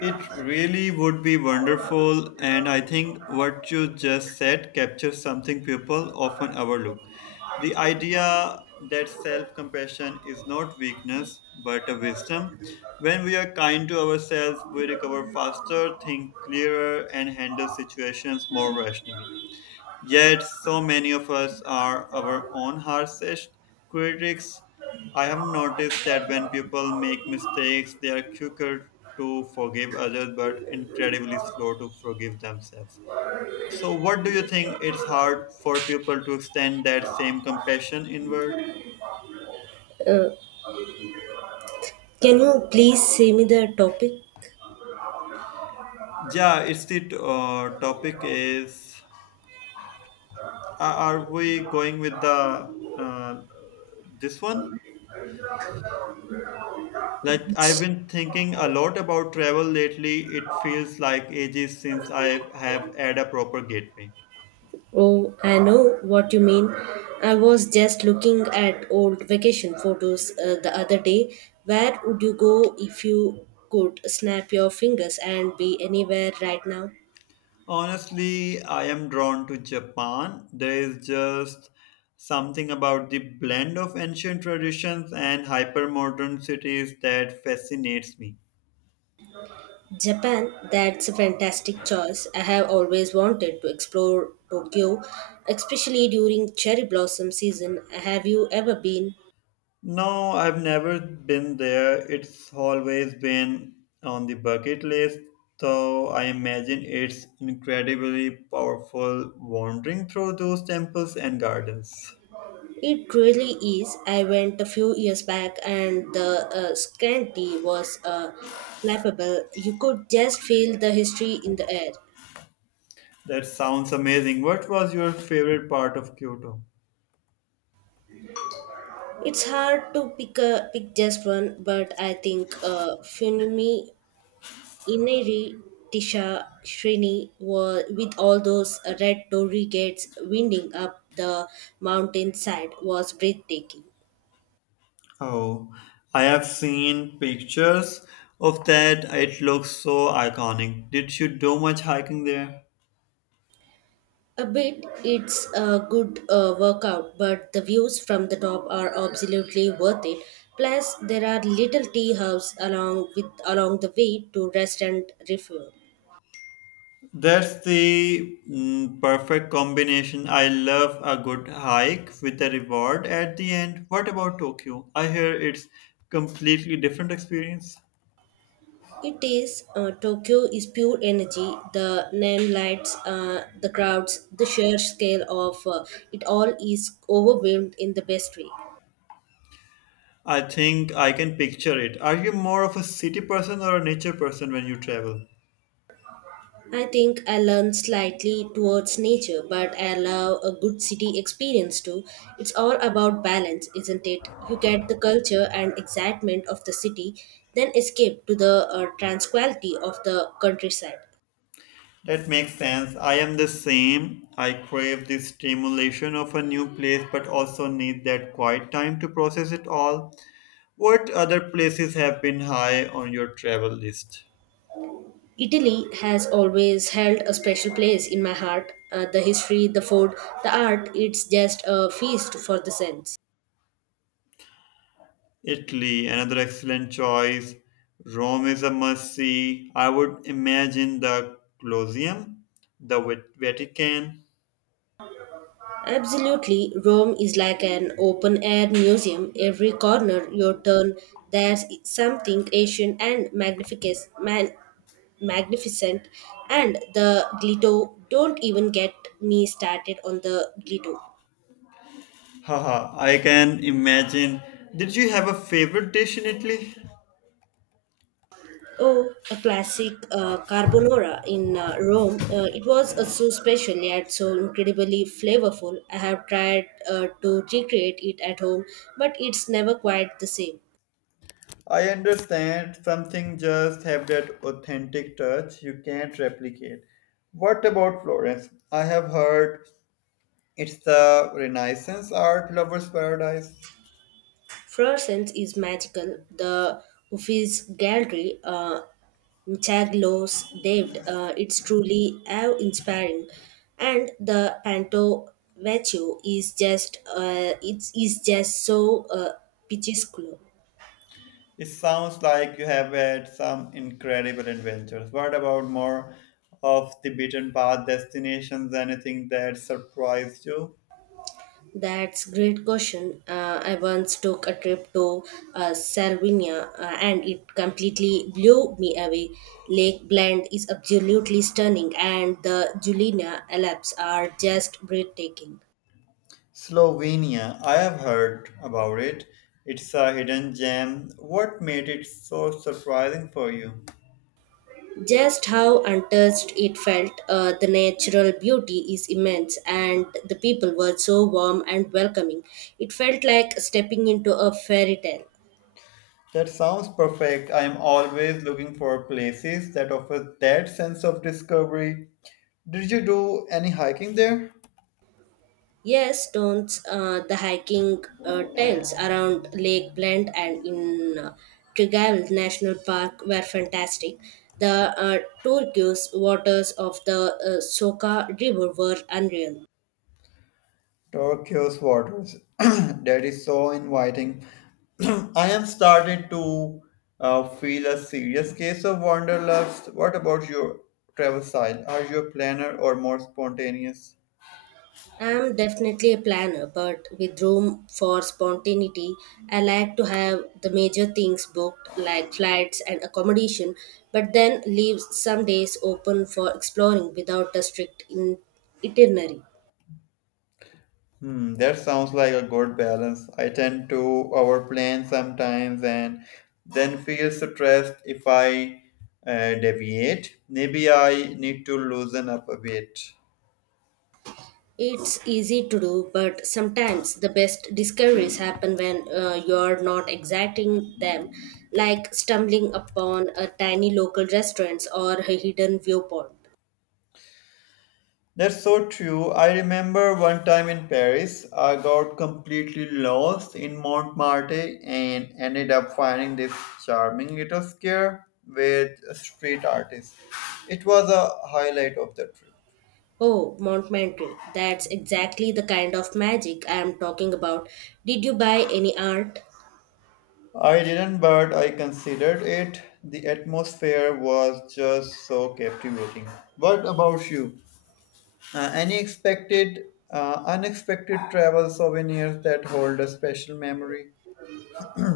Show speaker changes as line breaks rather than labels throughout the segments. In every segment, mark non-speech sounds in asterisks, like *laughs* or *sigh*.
It really would be wonderful, and I think what you just said captures something people often overlook. The idea that self compassion is not weakness but a wisdom. When we are kind to ourselves, we recover faster, think clearer, and handle situations more rationally. Yet, so many of us are our own harshest critics. I have noticed that when people make mistakes, they are quicker to forgive others but incredibly slow to forgive themselves. So, what do you think? It's hard for people to extend that same compassion inward.
Uh, can you please say me the topic?
Yeah, it's the topic is are are we going with the uh, this one? Like, I've been thinking a lot about travel lately. It feels like ages since I have had a proper gateway.
Oh, I know what you mean. I was just looking at old vacation photos the other day. Where would you go if you could snap your fingers and be anywhere right now?
Honestly, I am drawn to Japan. There is just something about the blend of ancient traditions and hypermodern cities that fascinates me.
Japan, that's a fantastic choice. I have always wanted to explore Tokyo, especially during cherry blossom season. Have you ever been?
No, I've never been there. It's always been on the bucket list, so I imagine it's incredibly powerful wandering through those temples and gardens.
It really is. I went a few years back and the Scandi was palpable. You could just feel the history in the air.
That sounds amazing. What was your favorite part of Kyoto?
It's hard to pick just one, but I think Funmi Inari Tisha Srini were, with all those red torii gates winding up the mountainside was breathtaking.
Oh, I have seen pictures of that. It looks so iconic. Did you do much hiking there?
A bit, it's a good workout, but the views from the top are absolutely worth it. Plus, there are little tea houses along the way to rest and refuel.
That's the perfect combination. I love a good hike with a reward at the end. What about Tokyo? I hear it's completely different experience.
It is Tokyo is pure energy. The neon lights, the crowds, the sheer scale of it all is overwhelmed in the best way.
I think I can picture it. Are you more of a city person or a nature person when you travel?
I think I lean slightly towards nature, but I love a good city experience too. It's all about balance, isn't it? You get the culture and excitement of the city, then escape to the tranquility of the countryside.
That makes sense. I am the same. I crave the stimulation of a new place but also need that quiet time to process it all. What other places have been high on your travel list?
Italy has always held a special place in my heart. The history, the food, the art, it's just a feast for the sense.
Italy, another excellent choice. Rome is a must see. I would imagine the Colosseum, the Vatican.
Absolutely, Rome is like an open air museum. Every corner you turn, there's something ancient and magnificent. And the Glitto, don't even get me started on the Glitto.
Haha, I can imagine. Did you have a favorite dish in Italy?
Oh, a classic carbonara in Rome. It was so special yet so incredibly flavorful. I have tried to recreate it at home, but it's never quite the same.
I understand something just have that authentic touch you can't replicate. What about Florence? I have heard it's the Renaissance art lover's paradise.
Fluorescence is magical. The Uffizi Gallery, Chaglos David, it's truly awe-inspiring, and the Panto Vecchio is just it is just so picturesque.
It sounds like you have had some incredible adventures. What about more of the beaten path destinations? Anything that surprised you?
That's great question. I once took a trip to Sardinia and it completely blew me away. Lake Blend is absolutely stunning and the Julina Alps are just breathtaking.
Slovenia, I have heard about it. It's a hidden gem. What made it so surprising for you?
Just how untouched it felt, the natural beauty is immense and the people were so warm and welcoming. It felt like stepping into a fairy tale.
That sounds perfect. I am always looking for places that offer that sense of discovery. Did you do any hiking there?
Yes, don't the hiking trails around Lake Blend and in Tregalv National Park were fantastic. The turquoise waters of the Soka River were unreal.
Tokyo's waters *clears throat* that is so inviting. *clears throat* I am started to feel a serious case of wanderlust. What about your travel style? Are you a planner or more spontaneous?
I'm definitely a planner, but with room for spontaneity, I like to have the major things booked like flights and accommodation, but then leave some days open for exploring without a itinerary.
Hmm, that sounds like a good balance. I tend to overplan sometimes and then feel stressed if I deviate. Maybe I need to loosen up a bit.
It's easy to do, but sometimes the best discoveries happen when you're not exacting them, like stumbling upon a tiny local restaurant or a hidden viewpoint.
That's so true. I remember one time in Paris, I got completely lost in Montmartre and ended up finding this charming little square with street artists. It was a highlight of the trip.
Oh, Montmartre, that's exactly the kind of magic I am talking about. Did you buy any art?
I didn't, but I considered it. The atmosphere was just so captivating. What about you? Any unexpected travel souvenirs that hold a special memory?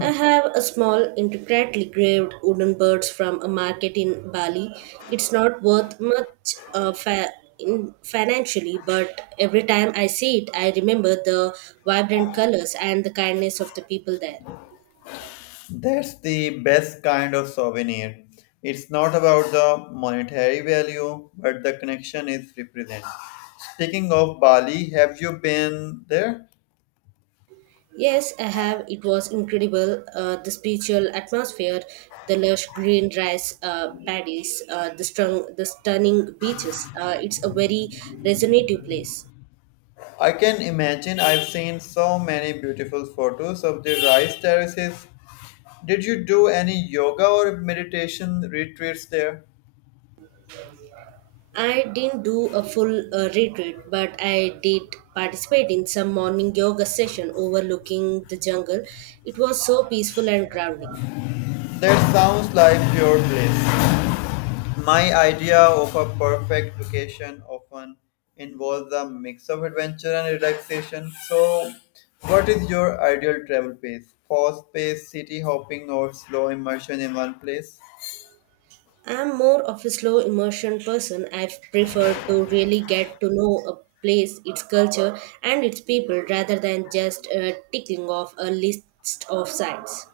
I have a small, intricately graved wooden bird from a market in Bali. It's not worth much fa- in financially, but every time I see it, I remember the vibrant colors and the kindness of the people there.
That's the best kind of souvenir. It's not about the monetary value, but the connection it represents. Speaking of Bali, have you been there?
Yes, I have. It was incredible. The spiritual atmosphere, the lush green rice paddies, the stunning beaches. It's a very resonative place.
I can imagine I've seen so many beautiful photos of the rice terraces. Did you do any yoga or meditation retreats there?
I didn't do a full retreat, but I did participate in some morning yoga session overlooking the jungle. It was so peaceful and grounding.
That sounds like your place. My idea of a perfect vacation often involves a mix of adventure and relaxation. So, what is your ideal travel pace? Fast paced city hopping or slow immersion in one place?
I'm more of a slow immersion person. I prefer to really get to know a place, its culture, and its people rather than just ticking off a list of sites.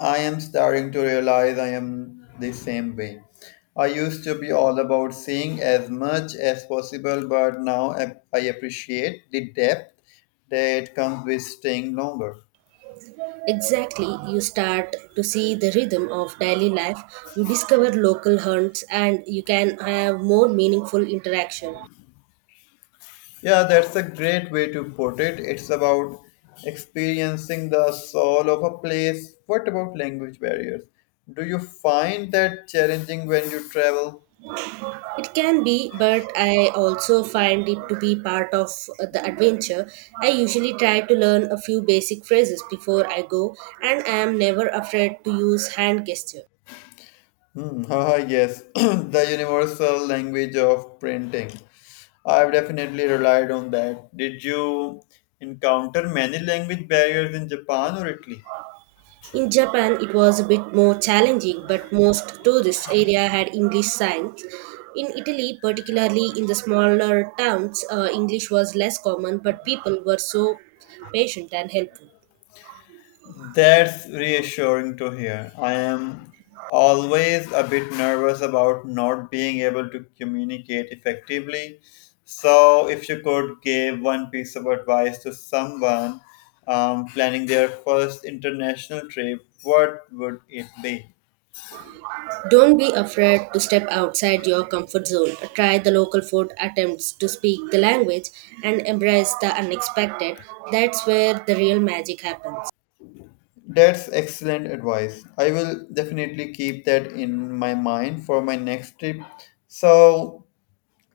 I am starting to realize I am the same way. I used to be all about seeing as much as possible, but now I appreciate the depth that comes with staying longer.
Exactly, you start to see the rhythm of daily life, you discover local hunts, and you can have more meaningful interaction.
Yeah, that's a great way to put it. It's about experiencing the soul of a place. What about language barriers? Do you find that challenging when you travel?
It can be, but I also find it to be part of the adventure. I usually try to learn a few basic phrases before I go, and I am never afraid to use hand gesture.
Hmm, *laughs* haha, yes, *clears throat* the universal language of printing. I've definitely relied on that. Did you encounter many language barriers in Japan or Italy?
In Japan, it was a bit more challenging, but most tourist area had English signs. In Italy, particularly in the smaller towns, English was less common, but people were so patient and helpful.
That's reassuring to hear. I am always a bit nervous about not being able to communicate effectively. So, if you could give one piece of advice to someone planning their first international trip, what would it be?
Don't be afraid to step outside your comfort zone. Try the local food, attempts to speak the language, and embrace the unexpected. That's where the real magic happens.
That's excellent advice. I will definitely keep that in my mind for my next trip. So,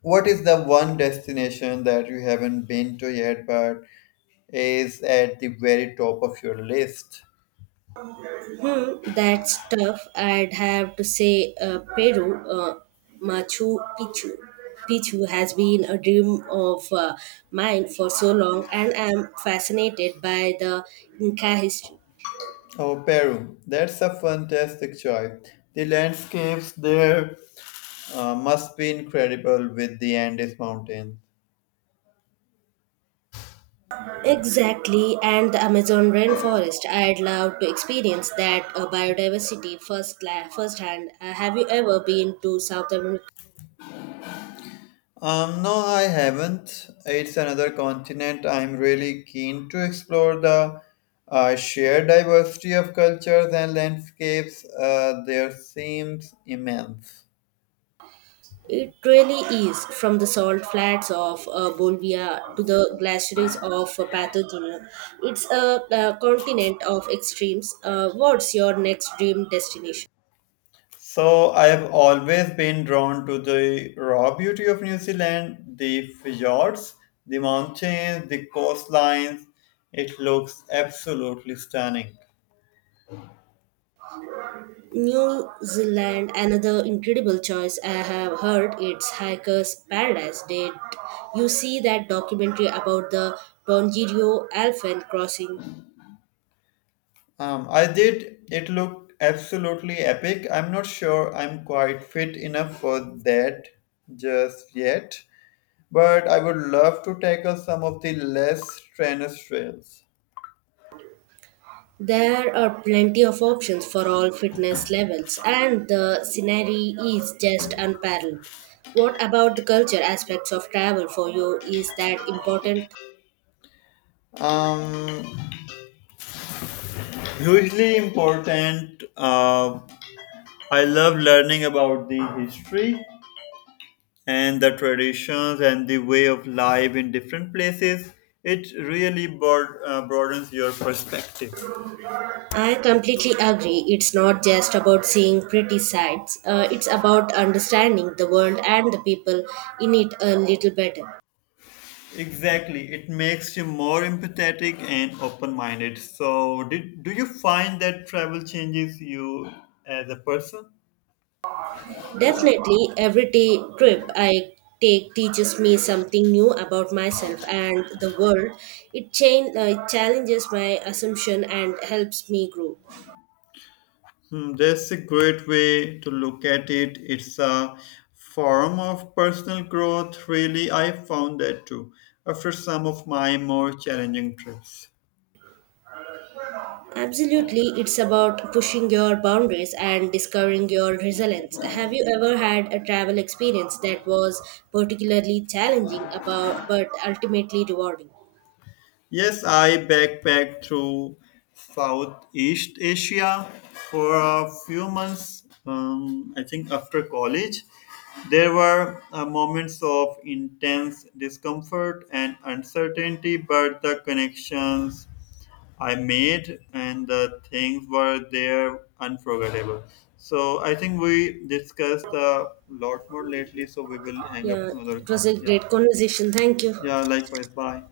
what is the one destination that you haven't been to yet but is at the very top of your list?
Hmm, that's tough. I'd have to say Peru, Machu Picchu. Picchu has been a dream of mine for so long, and I'm fascinated by the Inca history.
Oh, Peru. That's a fantastic choice. The landscapes there must be incredible with the Andes Mountains.
Exactly, and the Amazon rainforest. I'd love to experience that biodiversity firsthand. Have you ever been to South America?
No, I haven't. It's another continent. I'm really keen to explore the sheer diversity of cultures and landscapes. There seems immense.
It really is from the salt flats of Bolivia to the glaciers of Patagonia. It's a continent of extremes. What's your next dream destination?
So I have always been drawn to the raw beauty of New Zealand, the fjords, the mountains, the coastlines. It looks absolutely stunning.
New Zealand, another incredible choice. I have heard it's Hiker's Paradise. Did you see that documentary about the Tongariro Elephant Crossing?
I did. It looked absolutely epic. I'm not sure I'm quite fit enough for that just yet, but I would love to tackle some of the less strenuous trails.
There are plenty of options for all fitness levels, and the scenery is just unparalleled. What about the culture aspects of travel for you? Is that important?
Um, hugely important. I love learning about the history and the traditions and the way of life in different places. It really broadens your perspective.
I completely agree. It's not just about seeing pretty sights, it's about understanding the world and the people in it a little better.
Exactly, it makes you more empathetic and open-minded. So, do you find that travel changes you as a person?
Definitely, every day trip I take teaches me something new about myself and the world. It challenges my assumption and helps me grow.
Hmm, that's a great way to look at it. It's a form of personal growth, really. I found that too after some of my more challenging trips.
Absolutely, it's about pushing your boundaries and discovering your resilience. Have you ever had a travel experience that was particularly challenging about but ultimately rewarding?
Yes, I backpacked through Southeast Asia for a few months, I think after college. There were moments of intense discomfort and uncertainty, but the connections I made, and the things were there unforgettable. So I think we discussed a lot more lately. So we will hang up
Yeah,
another
it was
call.
a
Yeah,
great conversation. Thank you.
yeah. Likewise. Bye.